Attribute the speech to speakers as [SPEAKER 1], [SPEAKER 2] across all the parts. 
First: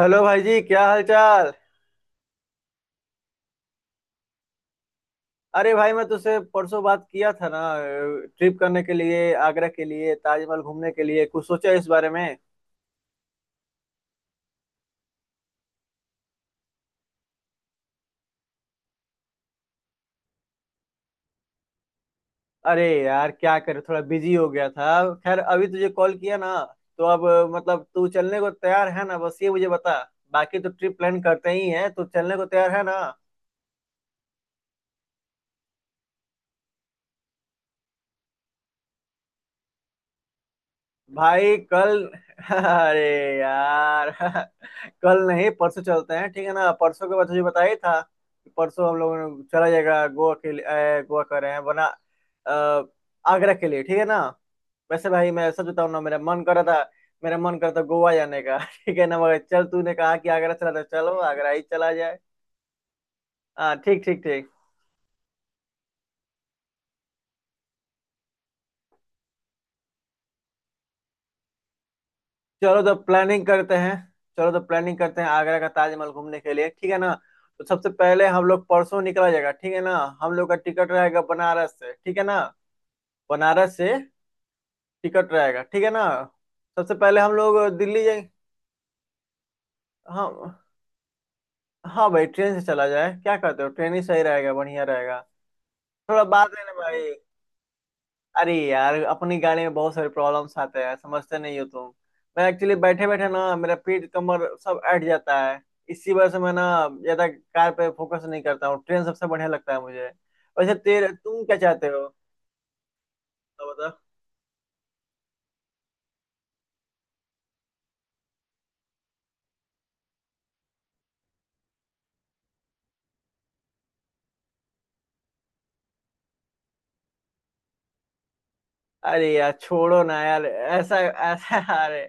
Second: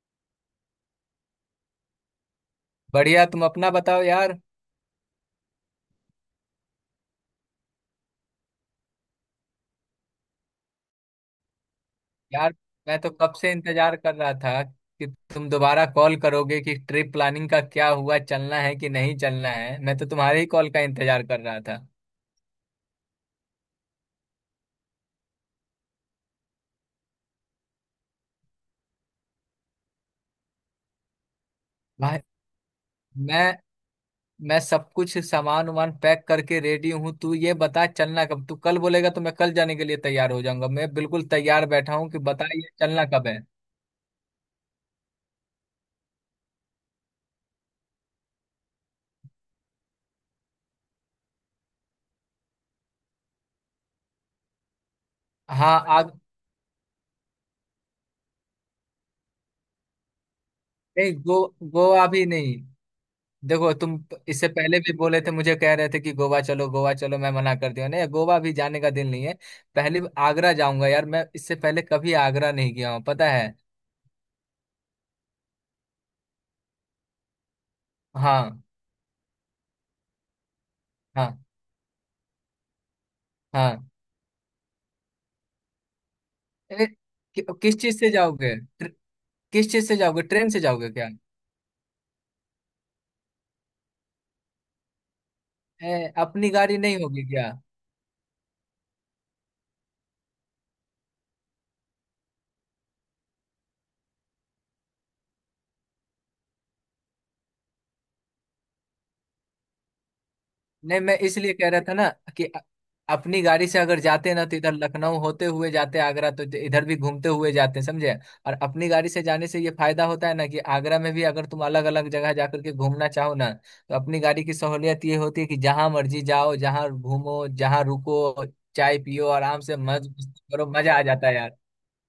[SPEAKER 1] Hello भाई जी, क्या हाल चाल।
[SPEAKER 2] बढ़िया, तुम अपना बताओ यार।
[SPEAKER 1] अरे भाई, मैं तुझसे परसों बात किया था ना, ट्रिप करने के लिए, आगरा के लिए, ताजमहल घूमने के लिए। कुछ सोचा इस बारे में?
[SPEAKER 2] यार, मैं तो कब से इंतजार कर रहा था कि तुम दोबारा कॉल करोगे कि ट्रिप प्लानिंग का क्या हुआ, चलना है कि नहीं चलना है। मैं तो तुम्हारे ही कॉल का इंतजार कर रहा था
[SPEAKER 1] अरे यार, क्या करे, थोड़ा बिजी हो गया था। खैर अभी तुझे कॉल किया ना, तो अब, मतलब तू चलने को तैयार है ना, बस ये मुझे बता। बाकी तो ट्रिप प्लान करते ही है, तू
[SPEAKER 2] भाई।
[SPEAKER 1] चलने को तैयार है ना?
[SPEAKER 2] मैं मैं सब कुछ सामान वामान पैक करके रेडी हूँ। तू ये बता चलना कब, तू कल बोलेगा तो मैं कल जाने के लिए तैयार हो जाऊंगा। मैं बिल्कुल
[SPEAKER 1] भाई
[SPEAKER 2] तैयार बैठा
[SPEAKER 1] कल
[SPEAKER 2] हूँ कि बता ये
[SPEAKER 1] अरे
[SPEAKER 2] चलना कब है।
[SPEAKER 1] यार कल नहीं परसों चलते हैं, ठीक है ना। परसों के बाद तुझे बताया ही था कि परसों हम लोगों ने चला जाएगा। गोवा के लिए गोवा कर रहे हैं, वरना अ, आगरा के लिए, ठीक है ना। वैसे भाई मैं सच
[SPEAKER 2] हाँ
[SPEAKER 1] बताऊं ना,
[SPEAKER 2] आग
[SPEAKER 1] मेरा मन कर रहा था, मेरा मन कर रहा था गोवा जाने का ठीक है ना, मगर चल तूने कहा कि आगरा चला था,
[SPEAKER 2] नहीं
[SPEAKER 1] चलो
[SPEAKER 2] गो
[SPEAKER 1] आगरा ही चला
[SPEAKER 2] गोवा
[SPEAKER 1] जाए।
[SPEAKER 2] भी नहीं। देखो
[SPEAKER 1] हाँ
[SPEAKER 2] तुम
[SPEAKER 1] ठीक ठीक ठीक।
[SPEAKER 2] इससे पहले भी बोले थे, मुझे कह रहे थे कि गोवा चलो गोवा चलो, मैं मना कर दिया, नहीं, गोवा भी जाने का दिल नहीं है। पहले आगरा जाऊंगा यार, मैं इससे पहले कभी आगरा नहीं
[SPEAKER 1] चलो
[SPEAKER 2] गया
[SPEAKER 1] तो
[SPEAKER 2] हूँ, पता
[SPEAKER 1] प्लानिंग
[SPEAKER 2] है।
[SPEAKER 1] करते हैं। चलो तो प्लानिंग करते हैं आगरा का, ताजमहल घूमने के लिए, ठीक है ना। तो सबसे पहले हम
[SPEAKER 2] हाँ।
[SPEAKER 1] लोग परसों निकला जाएगा, ठीक है ना। हम लोग का टिकट रहेगा
[SPEAKER 2] हाँ।
[SPEAKER 1] बनारस से, ठीक है ना। बनारस
[SPEAKER 2] हाँ।
[SPEAKER 1] से टिकट रहेगा, ठीक है ना।
[SPEAKER 2] ए,
[SPEAKER 1] सबसे पहले हम
[SPEAKER 2] कि,
[SPEAKER 1] लोग
[SPEAKER 2] किस चीज
[SPEAKER 1] दिल्ली
[SPEAKER 2] से
[SPEAKER 1] जाएंगे।
[SPEAKER 2] जाओगे, किस चीज से जाओगे, ट्रेन से
[SPEAKER 1] हाँ।
[SPEAKER 2] जाओगे क्या?
[SPEAKER 1] हाँ भाई, ट्रेन से चला जाए, क्या कहते हो? ट्रेन ही सही रहेगा, बढ़िया रहेगा। थोड़ा
[SPEAKER 2] अपनी
[SPEAKER 1] बात है ना
[SPEAKER 2] गाड़ी नहीं
[SPEAKER 1] भाई।
[SPEAKER 2] होगी क्या?
[SPEAKER 1] अरे यार अपनी गाड़ी में बहुत सारे प्रॉब्लम्स आते हैं, समझते नहीं हो तुम। मैं एक्चुअली बैठे बैठे ना मेरा पीठ कमर सब अट जाता है। इसी वजह से मैं ना ज्यादा कार पे फोकस नहीं करता हूँ, ट्रेन सबसे बढ़िया लगता है मुझे। वैसे
[SPEAKER 2] नहीं,
[SPEAKER 1] तेरे
[SPEAKER 2] मैं
[SPEAKER 1] तुम
[SPEAKER 2] इसलिए
[SPEAKER 1] क्या
[SPEAKER 2] कह रहा
[SPEAKER 1] चाहते
[SPEAKER 2] था
[SPEAKER 1] हो?
[SPEAKER 2] ना कि अपनी गाड़ी
[SPEAKER 1] तो
[SPEAKER 2] से
[SPEAKER 1] बताओ।
[SPEAKER 2] अगर जाते ना तो इधर लखनऊ होते हुए जाते आगरा, तो इधर भी घूमते हुए जाते, समझे। और अपनी गाड़ी से जाने से ये फायदा होता है ना कि आगरा में भी अगर तुम अलग अलग जगह जाकर के घूमना चाहो ना, तो अपनी गाड़ी की सहूलियत ये होती है कि जहां मर्जी जाओ, जहां घूमो, जहां रुको, चाय पियो,
[SPEAKER 1] अरे यार
[SPEAKER 2] आराम से
[SPEAKER 1] छोड़ो
[SPEAKER 2] मज
[SPEAKER 1] ना
[SPEAKER 2] मस्ती
[SPEAKER 1] यार,
[SPEAKER 2] करो, मजा
[SPEAKER 1] ऐसा
[SPEAKER 2] आ जाता है
[SPEAKER 1] ऐसा
[SPEAKER 2] यार।
[SPEAKER 1] अरे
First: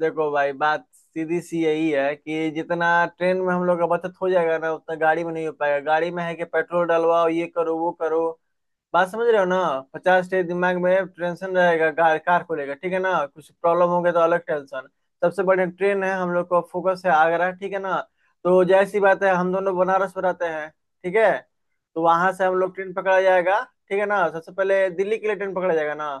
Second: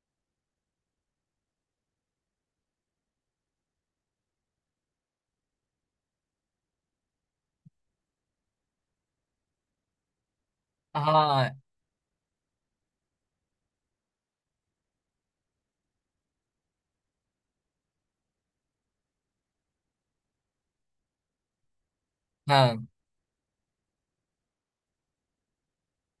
[SPEAKER 1] देखो भाई, बात सीधी सी यही है कि जितना ट्रेन में हम लोग का बचत हो जाएगा ना, उतना गाड़ी में नहीं हो पाएगा। गाड़ी में है कि पेट्रोल डलवाओ, ये करो, वो करो, बात समझ रहे हो ना। 50 टे दिमाग में
[SPEAKER 2] हाँ।
[SPEAKER 1] टेंशन रहेगा कार कार को लेकर, ठीक है ना। कुछ प्रॉब्लम हो गया तो अलग टेंशन। सबसे बड़ी ट्रेन है, हम लोग को फोकस है आगरा, ठीक है ना। तो जैसी बात है, हम दोनों बनारस में रहते हैं, ठीक है। तो वहां से हम लोग
[SPEAKER 2] हाँ।
[SPEAKER 1] ट्रेन पकड़ा जाएगा, ठीक है ना, सबसे पहले दिल्ली के लिए ट्रेन पकड़ा जाएगा ना।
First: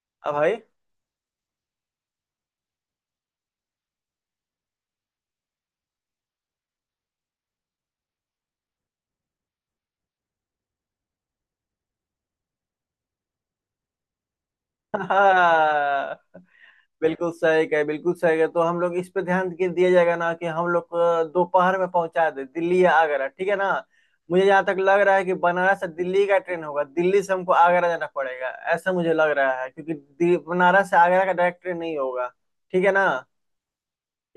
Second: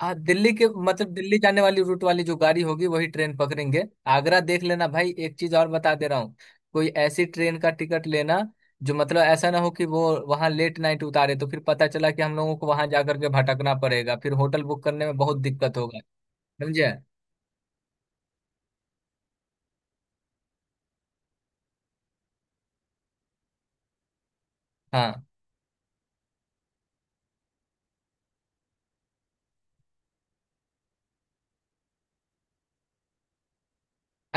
[SPEAKER 2] हाँ,
[SPEAKER 1] अब
[SPEAKER 2] दिल्ली
[SPEAKER 1] भाई
[SPEAKER 2] के मतलब दिल्ली जाने वाली रूट वाली जो गाड़ी होगी वही ट्रेन पकड़ेंगे। आगरा देख लेना भाई, एक चीज और बता दे रहा हूँ, कोई ऐसी ट्रेन का टिकट लेना जो मतलब ऐसा ना हो कि वो वहां लेट नाइट उतारे, तो फिर पता चला कि हम लोगों को वहां जाकर के भटकना पड़ेगा, फिर होटल बुक करने में बहुत दिक्कत होगा। समझे।
[SPEAKER 1] बिल्कुल सही कहे, बिल्कुल सही कहे। तो हम लोग इस पे ध्यान के दिया जाएगा ना कि हम लोग को दोपहर में पहुंचा दे दिल्ली या आगरा, ठीक है ना। मुझे जहाँ तक लग रहा
[SPEAKER 2] हाँ,
[SPEAKER 1] है कि बनारस से दिल्ली का ट्रेन होगा, दिल्ली से हमको आगरा जाना पड़ेगा, ऐसा मुझे लग रहा है, क्योंकि बनारस से आगरा का डायरेक्ट ट्रेन नहीं होगा, ठीक है ना।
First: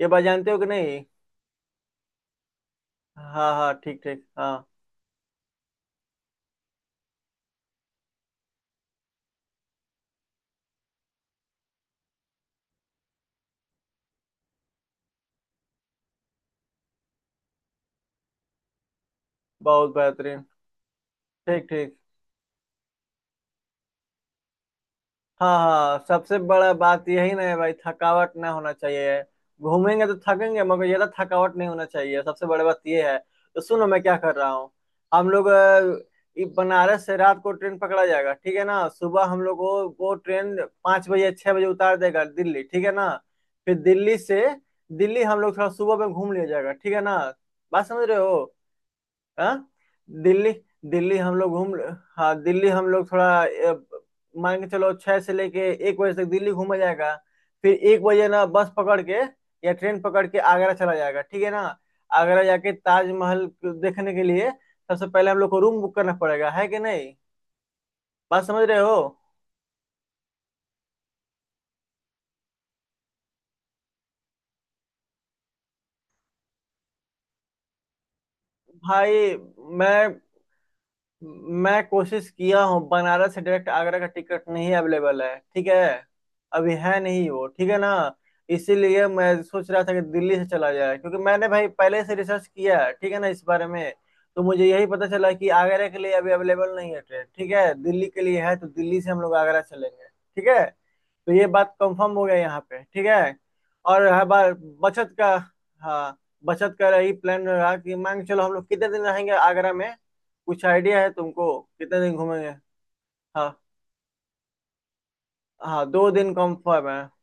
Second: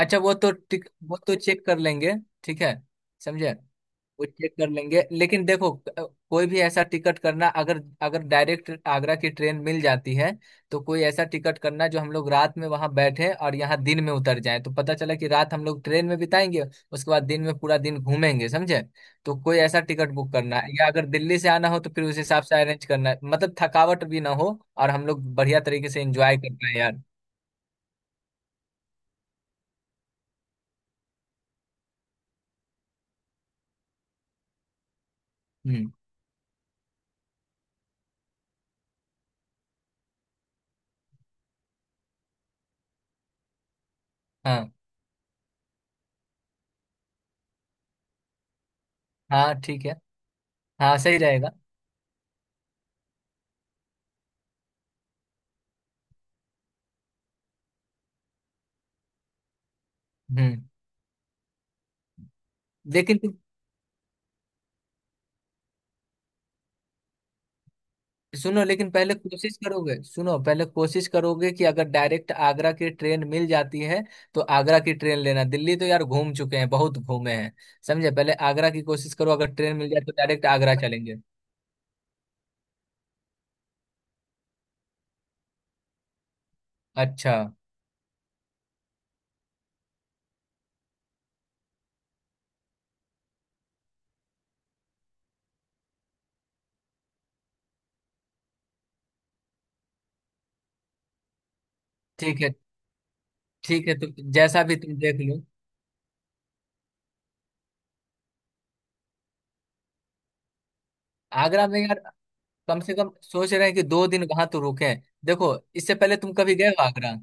[SPEAKER 1] ये बात जानते हो कि नहीं?
[SPEAKER 2] वो तो चेक कर लेंगे। ठीक है।
[SPEAKER 1] हाँ
[SPEAKER 2] समझे,
[SPEAKER 1] हाँ ठीक ठीक
[SPEAKER 2] वो चेक
[SPEAKER 1] हाँ।
[SPEAKER 2] कर लेंगे, लेकिन देखो कोई भी ऐसा टिकट करना, अगर अगर डायरेक्ट आगरा की ट्रेन मिल जाती है तो कोई ऐसा टिकट करना जो हम लोग रात में वहां बैठे और यहाँ दिन में उतर जाए, तो पता चला कि रात हम लोग ट्रेन में बिताएंगे, उसके बाद दिन में पूरा दिन घूमेंगे, समझे। तो कोई ऐसा
[SPEAKER 1] बहुत
[SPEAKER 2] टिकट बुक
[SPEAKER 1] बेहतरीन,
[SPEAKER 2] करना है, या अगर दिल्ली से
[SPEAKER 1] ठीक
[SPEAKER 2] आना हो तो
[SPEAKER 1] ठीक।
[SPEAKER 2] फिर उस हिसाब से अरेंज करना है, मतलब थकावट भी ना हो और हम लोग
[SPEAKER 1] हाँ
[SPEAKER 2] बढ़िया तरीके
[SPEAKER 1] हाँ,
[SPEAKER 2] से एंजॉय
[SPEAKER 1] सबसे
[SPEAKER 2] कर
[SPEAKER 1] बड़ा
[SPEAKER 2] पाए यार।
[SPEAKER 1] बात यही ना है भाई, थकावट ना होना चाहिए। घूमेंगे तो थकेंगे, मगर ज्यादा थकावट नहीं होना चाहिए, सबसे बड़ी बात ये है। तो सुनो मैं क्या कर रहा हूँ। हम लोग
[SPEAKER 2] हम्म।
[SPEAKER 1] बनारस से रात को ट्रेन पकड़ा जाएगा, ठीक है ना। सुबह हम लोग को वो ट्रेन 5 बजे 6 बजे उतार देगा दिल्ली, ठीक है ना। फिर दिल्ली से,
[SPEAKER 2] हाँ।
[SPEAKER 1] दिल्ली हम लोग थोड़ा सुबह में घूम लिया जाएगा, ठीक है ना। बात समझ रहे हो?
[SPEAKER 2] हाँ,
[SPEAKER 1] हाँ।
[SPEAKER 2] ठीक है।
[SPEAKER 1] दिल्ली
[SPEAKER 2] हाँ,
[SPEAKER 1] दिल्ली
[SPEAKER 2] सही
[SPEAKER 1] हम
[SPEAKER 2] रहेगा।
[SPEAKER 1] लोग घूम हाँ, दिल्ली हम लोग थोड़ा मान के चलो 6 से लेके 1 बजे तक दिल्ली घूमा जाएगा। फिर 1 बजे ना बस पकड़ के या ट्रेन पकड़ के
[SPEAKER 2] हम्म।
[SPEAKER 1] आगरा चला जाएगा, ठीक है ना। आगरा जाके
[SPEAKER 2] लेकिन
[SPEAKER 1] ताजमहल देखने के लिए सबसे पहले हम लोग को रूम बुक करना पड़ेगा, है कि नहीं? बात
[SPEAKER 2] सुनो,
[SPEAKER 1] समझ रहे
[SPEAKER 2] लेकिन
[SPEAKER 1] हो?
[SPEAKER 2] पहले कोशिश करोगे, सुनो पहले कोशिश करोगे कि अगर डायरेक्ट आगरा की ट्रेन मिल जाती है तो आगरा की ट्रेन लेना। दिल्ली तो यार घूम चुके हैं, बहुत घूमे हैं, समझे। पहले आगरा की
[SPEAKER 1] भाई
[SPEAKER 2] कोशिश करो, अगर ट्रेन मिल जाए तो
[SPEAKER 1] मैं
[SPEAKER 2] डायरेक्ट आगरा चलेंगे।
[SPEAKER 1] मैं कोशिश किया हूँ, बनारस से डायरेक्ट आगरा का टिकट नहीं अवेलेबल है, ठीक है। अभी है नहीं
[SPEAKER 2] अच्छा।
[SPEAKER 1] वो, ठीक है ना। इसीलिए मैं सोच रहा था कि दिल्ली से चला जाए, क्योंकि मैंने भाई पहले से रिसर्च किया है, ठीक है ना, इस बारे में। तो मुझे यही पता चला कि आगरा के लिए अभी अवेलेबल नहीं है ट्रेन, ठीक है। दिल्ली के लिए है, तो दिल्ली से हम लोग आगरा चलेंगे, ठीक है। तो ये बात कंफर्म हो गया
[SPEAKER 2] ठीक है।
[SPEAKER 1] यहाँ पे, ठीक है।
[SPEAKER 2] ठीक है
[SPEAKER 1] और
[SPEAKER 2] तो
[SPEAKER 1] हर बार
[SPEAKER 2] जैसा भी तुम
[SPEAKER 1] बचत
[SPEAKER 2] देख
[SPEAKER 1] का,
[SPEAKER 2] लो।
[SPEAKER 1] हाँ, बचत का यही प्लान रहा कि मान के चलो हम लोग कितने दिन रहेंगे आगरा में। कुछ आइडिया है तुमको,
[SPEAKER 2] आगरा में यार
[SPEAKER 1] कितने दिन घूमेंगे?
[SPEAKER 2] कम से कम
[SPEAKER 1] हाँ।
[SPEAKER 2] सोच रहे हैं कि 2 दिन वहां तो रुके। देखो
[SPEAKER 1] हाँ
[SPEAKER 2] इससे
[SPEAKER 1] दो
[SPEAKER 2] पहले
[SPEAKER 1] दिन
[SPEAKER 2] तुम कभी गए हो
[SPEAKER 1] कंफर्म है।
[SPEAKER 2] आगरा?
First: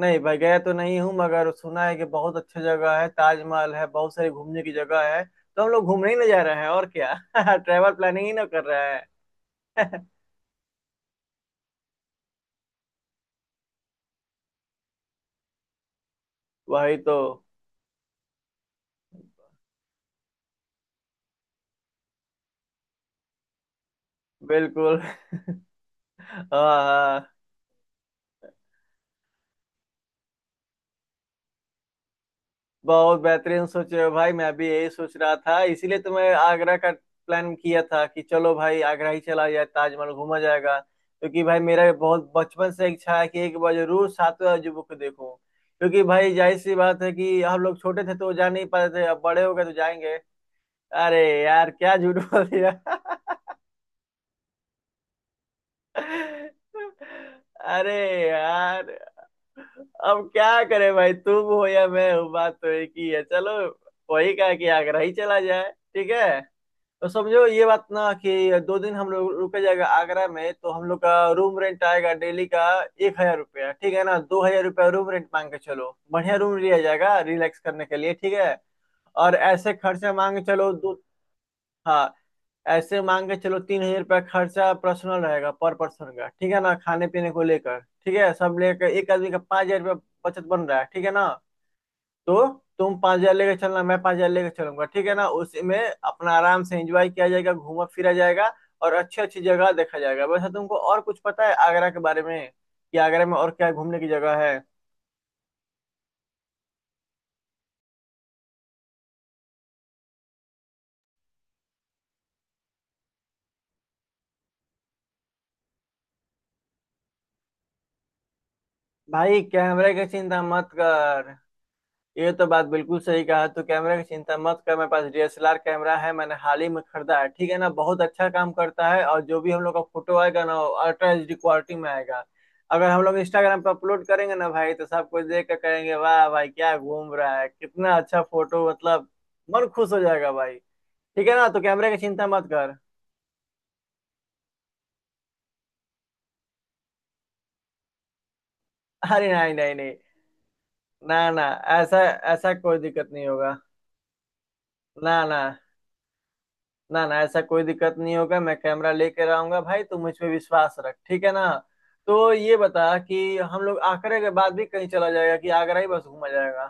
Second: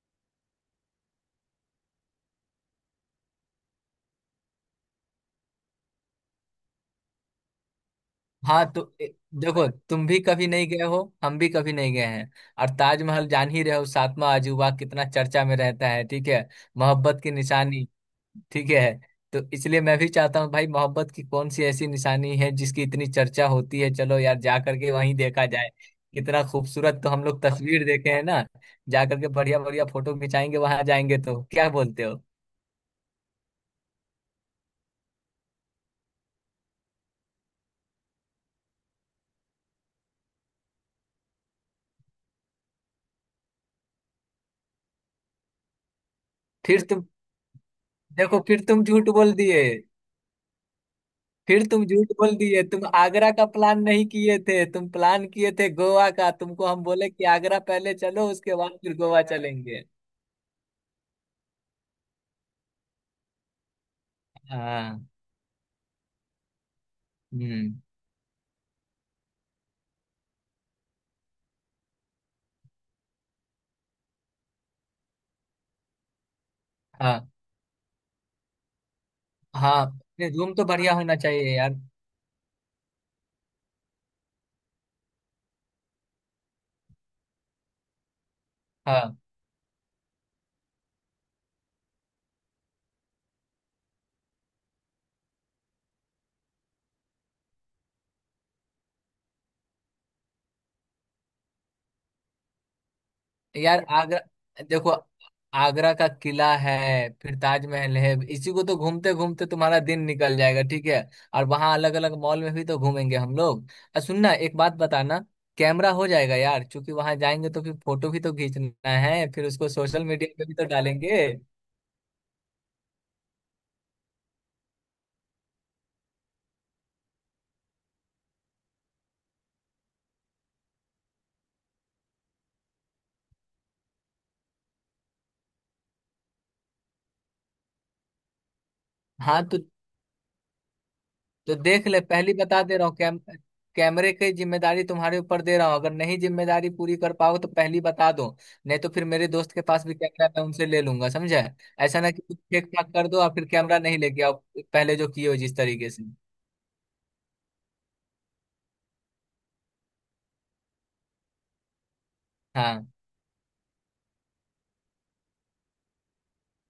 [SPEAKER 1] नहीं भाई गया तो नहीं हूँ, मगर सुना है कि बहुत अच्छी जगह है, ताजमहल है, बहुत सारी घूमने की जगह है, तो हम लोग घूमने ही ना जा रहे हैं और क्या ट्रैवल प्लानिंग ही ना कर
[SPEAKER 2] हाँ
[SPEAKER 1] रहे
[SPEAKER 2] तो देखो
[SPEAKER 1] हैं
[SPEAKER 2] तुम भी कभी नहीं गए हो, हम भी कभी नहीं गए हैं, और ताजमहल, जान ही रहे हो, सातवां अजूबा, कितना चर्चा में रहता है, ठीक है।
[SPEAKER 1] वही तो।
[SPEAKER 2] मोहब्बत की निशानी। ठीक है। तो इसलिए मैं भी चाहता हूँ भाई, मोहब्बत की कौन सी ऐसी निशानी है जिसकी इतनी चर्चा होती है, चलो यार जा करके
[SPEAKER 1] बिल्कुल
[SPEAKER 2] वहीं देखा जाए, कितना
[SPEAKER 1] हाँ
[SPEAKER 2] खूबसूरत। तो हम
[SPEAKER 1] हाँ,
[SPEAKER 2] लोग तस्वीर देखे हैं ना, जा करके बढ़िया बढ़िया फोटो खिंचाएंगे वहां, जाएंगे तो, क्या बोलते हो?
[SPEAKER 1] बहुत बेहतरीन सोचे हो भाई, मैं भी यही सोच रहा था, इसीलिए तो मैं आगरा का प्लान किया था कि चलो भाई आगरा ही चला जाए, ताजमहल घूमा जाएगा। क्योंकि भाई मेरा बहुत बचपन से इच्छा है कि एक बार जरूर सातवें अजूबे को देखूं। क्योंकि भाई जाहिर सी
[SPEAKER 2] फिर
[SPEAKER 1] बात
[SPEAKER 2] तुम,
[SPEAKER 1] है कि हम लोग छोटे थे तो
[SPEAKER 2] देखो
[SPEAKER 1] जा
[SPEAKER 2] फिर
[SPEAKER 1] नहीं
[SPEAKER 2] तुम
[SPEAKER 1] पाते थे,
[SPEAKER 2] झूठ
[SPEAKER 1] अब
[SPEAKER 2] बोल
[SPEAKER 1] बड़े हो
[SPEAKER 2] दिए।
[SPEAKER 1] गए तो जाएंगे। अरे
[SPEAKER 2] फिर
[SPEAKER 1] यार,
[SPEAKER 2] तुम
[SPEAKER 1] क्या
[SPEAKER 2] झूठ
[SPEAKER 1] झूठ
[SPEAKER 2] बोल
[SPEAKER 1] बोल
[SPEAKER 2] दिए,
[SPEAKER 1] दिया?
[SPEAKER 2] तुम आगरा का प्लान नहीं किए थे, तुम प्लान किए थे गोवा का, तुमको हम बोले कि आगरा
[SPEAKER 1] अरे
[SPEAKER 2] पहले चलो उसके बाद
[SPEAKER 1] यार,
[SPEAKER 2] फिर गोवा चलेंगे।
[SPEAKER 1] अब क्या करे भाई, तुम हो या मैं हूँ, बात तो एक ही है। चलो वही कहा कि आगरा
[SPEAKER 2] हाँ।
[SPEAKER 1] ही चला जाए, ठीक है। तो समझो ये
[SPEAKER 2] हम्म।
[SPEAKER 1] बात ना कि 2 दिन हम लोग रुके जाएगा आगरा में, तो हम लोग का रूम रेंट आएगा डेली का 1,000 रुपया, ठीक है ना। 2,000 रुपया रूम रेंट, मांग के चलो बढ़िया रूम लिया जाएगा
[SPEAKER 2] हाँ।
[SPEAKER 1] रिलैक्स करने के लिए, ठीक है। और ऐसे
[SPEAKER 2] हाँ,
[SPEAKER 1] खर्चा,
[SPEAKER 2] नहीं,
[SPEAKER 1] मांग के
[SPEAKER 2] रूम तो
[SPEAKER 1] चलो
[SPEAKER 2] बढ़िया
[SPEAKER 1] दो,
[SPEAKER 2] होना चाहिए यार।
[SPEAKER 1] हाँ, ऐसे मान के चलो 3,000 रुपया खर्चा पर्सनल रहेगा पर पर्सन का, ठीक है ना। खाने पीने को लेकर, ठीक है, सब लेकर एक
[SPEAKER 2] हाँ।
[SPEAKER 1] आदमी का 5,000 रुपया बचत बन रहा है, ठीक है ना। तो तुम 5,000 लेकर चलना, मैं 5,000 लेकर चलूंगा, ठीक है ना। उसी में अपना आराम से एंजॉय किया जाएगा, घूमा फिरा जाएगा, और अच्छी अच्छी जगह देखा जाएगा। वैसे तुमको और कुछ पता है आगरा के बारे में कि आगरा में और क्या
[SPEAKER 2] यार
[SPEAKER 1] घूमने की
[SPEAKER 2] आगरा,
[SPEAKER 1] जगह है?
[SPEAKER 2] देखो, आगरा का किला है, फिर ताजमहल है, इसी को तो घूमते घूमते तुम्हारा दिन निकल जाएगा, ठीक है। और वहां अलग अलग मॉल में भी तो घूमेंगे हम लोग। और सुनना, एक बात बताना, कैमरा हो जाएगा यार, क्योंकि वहां जाएंगे तो फिर फोटो भी तो खींचना है,
[SPEAKER 1] भाई
[SPEAKER 2] फिर उसको
[SPEAKER 1] कैमरे की
[SPEAKER 2] सोशल मीडिया
[SPEAKER 1] चिंता
[SPEAKER 2] पे भी तो
[SPEAKER 1] मत
[SPEAKER 2] डालेंगे।
[SPEAKER 1] कर। ये तो बात बिल्कुल सही कहा, तू कैमरे की चिंता मत कर, मेरे पास डीएसएलआर कैमरा है, मैंने हाल ही में खरीदा है, ठीक है ना, बहुत अच्छा काम करता है, और जो भी हम लोग का फोटो आएगा ना, अल्ट्रा HD क्वालिटी में आएगा। अगर हम लोग इंस्टाग्राम पर अपलोड करेंगे ना भाई, तो सब कुछ देख कर करेंगे, वाह भाई क्या घूम रहा है, कितना अच्छा फोटो, मतलब
[SPEAKER 2] हाँ तो
[SPEAKER 1] मन खुश हो जाएगा भाई, ठीक है ना,
[SPEAKER 2] तो
[SPEAKER 1] तो
[SPEAKER 2] देख
[SPEAKER 1] कैमरे की
[SPEAKER 2] ले,
[SPEAKER 1] चिंता
[SPEAKER 2] पहली
[SPEAKER 1] मत
[SPEAKER 2] बता
[SPEAKER 1] कर।
[SPEAKER 2] दे रहा हूँ, कैमरे की जिम्मेदारी तुम्हारे ऊपर दे रहा हूँ, अगर नहीं जिम्मेदारी पूरी कर पाओ तो पहली बता दो, नहीं तो फिर
[SPEAKER 1] अरे
[SPEAKER 2] मेरे दोस्त
[SPEAKER 1] नहीं
[SPEAKER 2] के
[SPEAKER 1] नहीं
[SPEAKER 2] पास
[SPEAKER 1] नहीं।
[SPEAKER 2] भी कैमरा, मैं उनसे ले लूंगा,
[SPEAKER 1] ना
[SPEAKER 2] समझे।
[SPEAKER 1] ना। ऐसा,
[SPEAKER 2] ऐसा ना कि
[SPEAKER 1] ऐसा
[SPEAKER 2] ठीक
[SPEAKER 1] कोई
[SPEAKER 2] ठाक
[SPEAKER 1] दिक्कत
[SPEAKER 2] कर दो
[SPEAKER 1] नहीं
[SPEAKER 2] और फिर
[SPEAKER 1] होगा।
[SPEAKER 2] कैमरा नहीं लेके आओ, पहले जो
[SPEAKER 1] ना
[SPEAKER 2] किए हो
[SPEAKER 1] ना,
[SPEAKER 2] जिस तरीके से।
[SPEAKER 1] ना ना, ऐसा कोई दिक्कत नहीं होगा, मैं कैमरा लेकर आऊंगा भाई, तू मुझ पे विश्वास रख, ठीक है ना। तो ये
[SPEAKER 2] हाँ,
[SPEAKER 1] बता कि हम लोग आगरा के बाद भी कहीं चला जाएगा कि आगरा ही बस घूमा जाएगा?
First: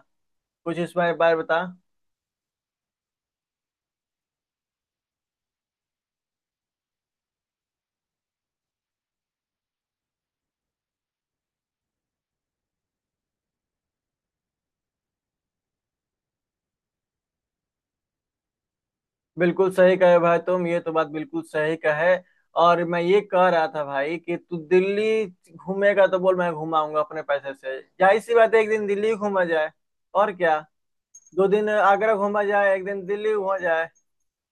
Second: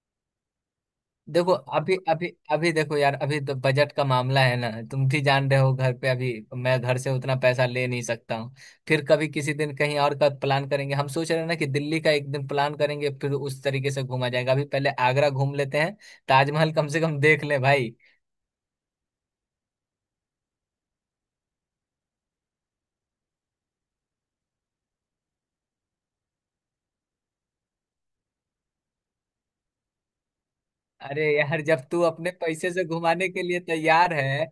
[SPEAKER 1] कुछ इस बारे बारे
[SPEAKER 2] देखो,
[SPEAKER 1] बता।
[SPEAKER 2] अभी अभी अभी देखो यार, अभी तो बजट का मामला है ना, तुम भी जान रहे हो, घर पे अभी मैं घर से उतना पैसा ले नहीं सकता हूँ। फिर कभी किसी दिन कहीं और का प्लान करेंगे, हम सोच रहे हैं ना कि दिल्ली का एक दिन प्लान करेंगे, फिर उस तरीके से घूमा जाएगा, अभी पहले आगरा घूम लेते हैं, ताजमहल कम से कम देख ले भाई।
[SPEAKER 1] बिल्कुल सही कहे भाई तुम, ये तो बात बिल्कुल सही कहे। और मैं ये कह रहा था भाई कि तू दिल्ली घूमेगा तो बोल, मैं घुमाऊंगा अपने पैसे से, जाहिर सी बात है, एक दिन दिल्ली घूमा जाए, और क्या।
[SPEAKER 2] अरे
[SPEAKER 1] दो
[SPEAKER 2] यार
[SPEAKER 1] दिन
[SPEAKER 2] जब तू
[SPEAKER 1] आगरा
[SPEAKER 2] अपने
[SPEAKER 1] घूमा
[SPEAKER 2] पैसे
[SPEAKER 1] जाए, एक
[SPEAKER 2] से
[SPEAKER 1] दिन
[SPEAKER 2] घुमाने
[SPEAKER 1] दिल्ली
[SPEAKER 2] के
[SPEAKER 1] घूमा
[SPEAKER 2] लिए तैयार है,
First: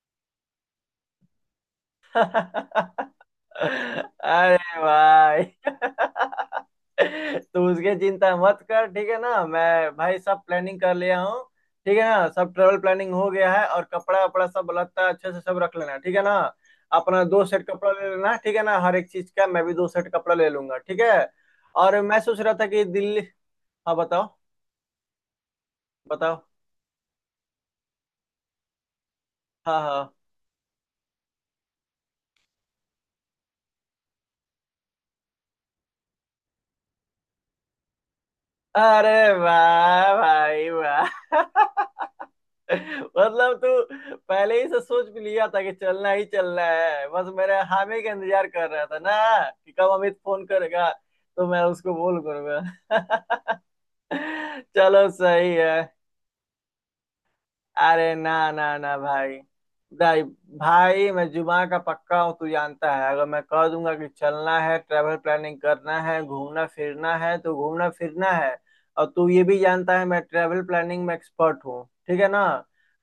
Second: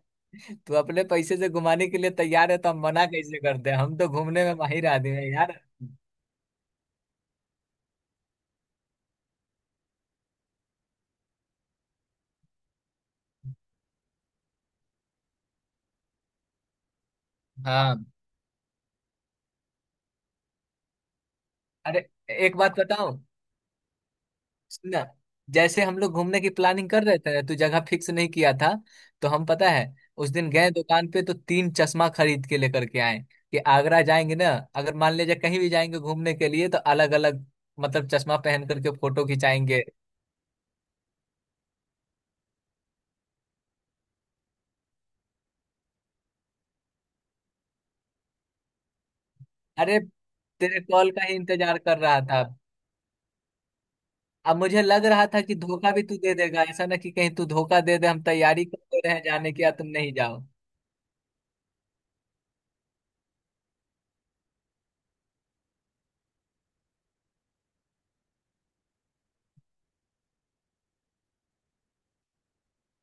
[SPEAKER 2] तू अपने पैसे से घुमाने के लिए तैयार है, तो हम मना
[SPEAKER 1] जाए
[SPEAKER 2] कैसे करते हैं, हम तो घूमने में
[SPEAKER 1] अरे
[SPEAKER 2] माहिर आदमी है
[SPEAKER 1] भाई
[SPEAKER 2] यार।
[SPEAKER 1] तू उसकी चिंता मत कर, ठीक है ना। मैं भाई सब प्लानिंग कर लिया हूँ, ठीक है ना। सब ट्रेवल प्लानिंग हो गया है, और कपड़ा वपड़ा सब लगता अच्छे से सब रख लेना, ठीक है ना। अपना 2 सेट कपड़ा
[SPEAKER 2] हाँ।
[SPEAKER 1] ले लेना, ठीक है ना, हर एक चीज का। मैं भी 2 सेट कपड़ा ले लूंगा, ठीक है। और
[SPEAKER 2] अरे,
[SPEAKER 1] मैं सोच रहा
[SPEAKER 2] एक
[SPEAKER 1] था
[SPEAKER 2] बात
[SPEAKER 1] कि
[SPEAKER 2] बताऊं,
[SPEAKER 1] दिल्ली। हाँ बताओ।
[SPEAKER 2] सुनना, जैसे हम लोग घूमने
[SPEAKER 1] बताओ।
[SPEAKER 2] की प्लानिंग कर रहे थे ना, तो जगह फिक्स नहीं किया था, तो हम, पता
[SPEAKER 1] हाँ
[SPEAKER 2] है,
[SPEAKER 1] हाँ,
[SPEAKER 2] उस दिन गए दुकान पे तो तीन चश्मा खरीद के लेकर के आए कि आगरा जाएंगे ना, अगर मान लीजिए कहीं भी जाएंगे घूमने के लिए तो अलग अलग, मतलब, चश्मा पहन करके
[SPEAKER 1] अरे
[SPEAKER 2] फोटो खिंचाएंगे।
[SPEAKER 1] वाह भाई वाह मतलब तू पहले ही से सोच भी लिया था कि चलना ही चलना है, बस मेरे हामी का इंतजार कर रहा था ना, कि कब
[SPEAKER 2] अरे,
[SPEAKER 1] अमित फोन
[SPEAKER 2] तेरे
[SPEAKER 1] करेगा,
[SPEAKER 2] कॉल का ही
[SPEAKER 1] तो मैं
[SPEAKER 2] इंतजार
[SPEAKER 1] उसको
[SPEAKER 2] कर
[SPEAKER 1] बोल
[SPEAKER 2] रहा था।
[SPEAKER 1] करूंगा।
[SPEAKER 2] अब मुझे लग
[SPEAKER 1] चलो
[SPEAKER 2] रहा था
[SPEAKER 1] सही
[SPEAKER 2] कि
[SPEAKER 1] है।
[SPEAKER 2] धोखा भी तू दे देगा, ऐसा ना कि कहीं तू धोखा दे दे,
[SPEAKER 1] अरे
[SPEAKER 2] हम
[SPEAKER 1] ना
[SPEAKER 2] तैयारी
[SPEAKER 1] ना ना
[SPEAKER 2] करते रहे
[SPEAKER 1] भाई।
[SPEAKER 2] जाने की या तुम नहीं
[SPEAKER 1] भाई,
[SPEAKER 2] जाओ।
[SPEAKER 1] भाई मैं जुमा का पक्का हूँ, तू जानता है, अगर मैं कह दूंगा कि चलना है, ट्रैवल प्लानिंग करना है, घूमना फिरना है, तो घूमना फिरना है। और तू ये भी जानता है मैं ट्रैवल प्लानिंग में एक्सपर्ट हूँ, ठीक है ना।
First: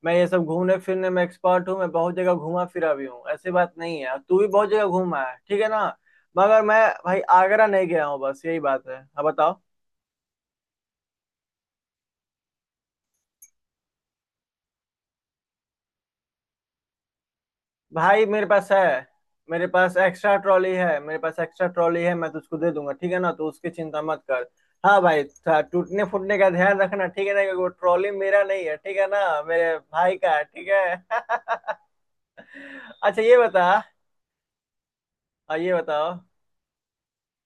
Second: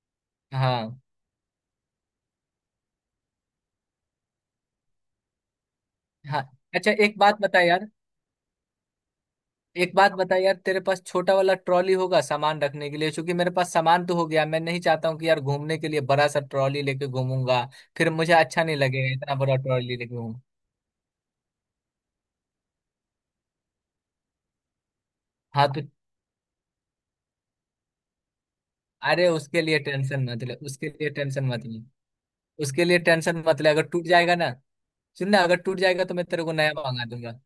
[SPEAKER 1] मैं ये सब घूमने
[SPEAKER 2] हाँ।
[SPEAKER 1] फिरने में एक्सपर्ट हूँ, मैं बहुत जगह घूमा फिरा भी हूँ, ऐसी बात नहीं है, और तू भी बहुत जगह घूमा है, ठीक है ना।
[SPEAKER 2] हाँ।
[SPEAKER 1] मगर मैं
[SPEAKER 2] अच्छा एक
[SPEAKER 1] भाई
[SPEAKER 2] बात बता
[SPEAKER 1] आगरा नहीं
[SPEAKER 2] यार,
[SPEAKER 1] गया हूँ, बस यही बात है, अब बताओ।
[SPEAKER 2] एक बात बता यार, तेरे पास छोटा वाला ट्रॉली होगा सामान रखने के लिए? क्योंकि मेरे पास सामान तो हो गया, मैं नहीं चाहता हूँ कि यार घूमने के लिए बड़ा सा ट्रॉली लेके घूमूंगा, फिर
[SPEAKER 1] भाई
[SPEAKER 2] मुझे
[SPEAKER 1] मेरे
[SPEAKER 2] अच्छा
[SPEAKER 1] पास
[SPEAKER 2] नहीं
[SPEAKER 1] है।
[SPEAKER 2] लगेगा इतना बड़ा
[SPEAKER 1] मेरे
[SPEAKER 2] ट्रॉली
[SPEAKER 1] पास
[SPEAKER 2] लेके
[SPEAKER 1] एक्स्ट्रा
[SPEAKER 2] घूम।
[SPEAKER 1] ट्रॉली है, मेरे पास एक्स्ट्रा ट्रॉली है, मैं तुझको दे दूंगा, ठीक है ना, तो उसकी चिंता मत कर। हाँ भाई,
[SPEAKER 2] हाँ तो,
[SPEAKER 1] टूटने फूटने का ध्यान रखना, ठीक है ना, क्योंकि वो ट्रॉली मेरा नहीं है, ठीक है
[SPEAKER 2] अरे
[SPEAKER 1] ना,
[SPEAKER 2] उसके
[SPEAKER 1] मेरे
[SPEAKER 2] लिए
[SPEAKER 1] भाई
[SPEAKER 2] टेंशन
[SPEAKER 1] का है,
[SPEAKER 2] मत ले,
[SPEAKER 1] ठीक
[SPEAKER 2] उसके
[SPEAKER 1] है।
[SPEAKER 2] लिए टेंशन मत ले, उसके लिए
[SPEAKER 1] अच्छा ये
[SPEAKER 2] टेंशन मत
[SPEAKER 1] बता।
[SPEAKER 2] ले। अगर टूट जाएगा ना, सुन ना, अगर
[SPEAKER 1] और ये
[SPEAKER 2] टूट जाएगा
[SPEAKER 1] बताओ।
[SPEAKER 2] तो मैं तेरे को नया मंगा दूंगा।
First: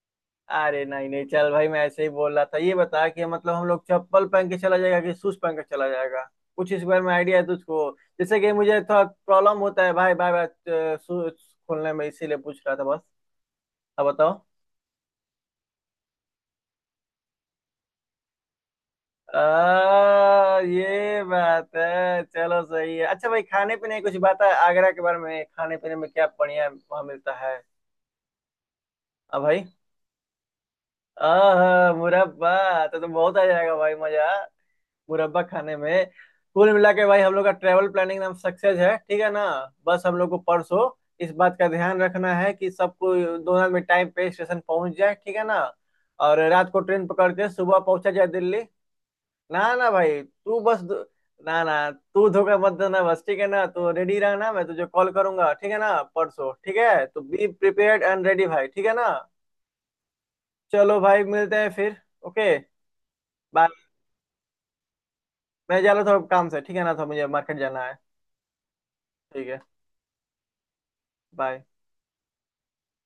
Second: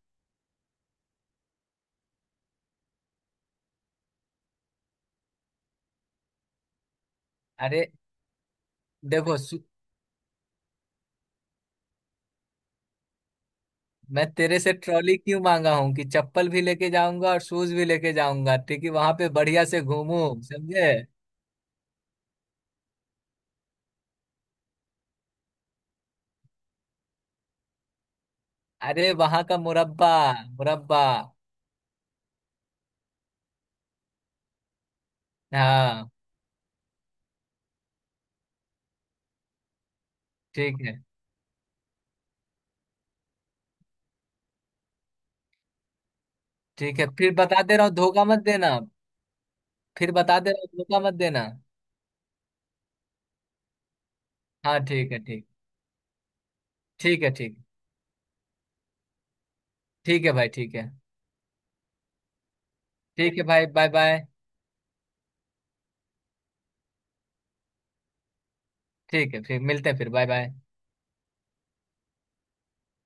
[SPEAKER 1] अरे नहीं नहीं, चल भाई, मैं ऐसे ही बोल रहा था। ये बता कि मतलब हम लोग चप्पल पहन के चला जाएगा कि शूज पहन के चला जाएगा, कुछ इस बारे में आइडिया है तुझको?
[SPEAKER 2] अरे,
[SPEAKER 1] जैसे कि मुझे थोड़ा
[SPEAKER 2] देखो
[SPEAKER 1] प्रॉब्लम
[SPEAKER 2] सु-
[SPEAKER 1] होता है भाई, बाय बाय। शूज खोलने में, इसीलिए पूछ रहा था बस। अब
[SPEAKER 2] मैं
[SPEAKER 1] बताओ।
[SPEAKER 2] तेरे से ट्रॉली क्यों मांगा हूँ कि चप्पल भी लेके जाऊंगा और शूज भी लेके जाऊंगा, ठीक है, वहां पे बढ़िया से घूमू, समझे।
[SPEAKER 1] ये बात है, चलो सही है। अच्छा भाई, खाने पीने की कुछ बात है आगरा के बारे में? खाने पीने में क्या बढ़िया वहाँ मिलता है?
[SPEAKER 2] अरे
[SPEAKER 1] हाँ
[SPEAKER 2] वहां का
[SPEAKER 1] भाई।
[SPEAKER 2] मुरब्बा, मुरब्बा।
[SPEAKER 1] आह, मुरब्बा तो बहुत आ जाएगा भाई मजा, मुरब्बा खाने में।
[SPEAKER 2] हाँ।
[SPEAKER 1] कुल मिला के भाई, हम लोग का ट्रेवल प्लानिंग एकदम सक्सेस है, ठीक है ना। बस हम लोग को
[SPEAKER 2] ठीक
[SPEAKER 1] परसों
[SPEAKER 2] है।
[SPEAKER 1] इस बात का ध्यान रखना है कि सबको, दोनों में टाइम पे स्टेशन पहुंच जाए, ठीक है ना। और रात को
[SPEAKER 2] ठीक है।
[SPEAKER 1] ट्रेन पकड़
[SPEAKER 2] फिर
[SPEAKER 1] के
[SPEAKER 2] बता दे
[SPEAKER 1] सुबह
[SPEAKER 2] रहा हूँ,
[SPEAKER 1] पहुंचा
[SPEAKER 2] धोखा
[SPEAKER 1] जाए
[SPEAKER 2] मत
[SPEAKER 1] दिल्ली।
[SPEAKER 2] देना।
[SPEAKER 1] ना ना
[SPEAKER 2] फिर
[SPEAKER 1] भाई,
[SPEAKER 2] बता दे
[SPEAKER 1] तू
[SPEAKER 2] रहा हूँ,
[SPEAKER 1] बस
[SPEAKER 2] धोखा मत देना।
[SPEAKER 1] ना ना, तू धोखा मत देना बस, ठीक है ना। तो रेडी रहना, मैं
[SPEAKER 2] हाँ
[SPEAKER 1] तुझे कॉल
[SPEAKER 2] ठीक है, ठीक।
[SPEAKER 1] करूंगा, ठीक है ना, परसों, ठीक है। तो
[SPEAKER 2] ठीक है,
[SPEAKER 1] बी
[SPEAKER 2] ठीक।
[SPEAKER 1] प्रिपेयर्ड एंड रेडी भाई, ठीक है ना।
[SPEAKER 2] ठीक है भाई, ठीक है।
[SPEAKER 1] चलो भाई, मिलते हैं फिर। ओके,
[SPEAKER 2] ठीक है भाई,
[SPEAKER 1] बाय।
[SPEAKER 2] Bye bye.
[SPEAKER 1] मैं जा रहा था काम से, ठीक है ना, तो मुझे मार्केट जाना है।
[SPEAKER 2] ठीक है,
[SPEAKER 1] ठीक है,
[SPEAKER 2] फिर मिलते हैं फिर, बाय बाय।
[SPEAKER 1] बाय।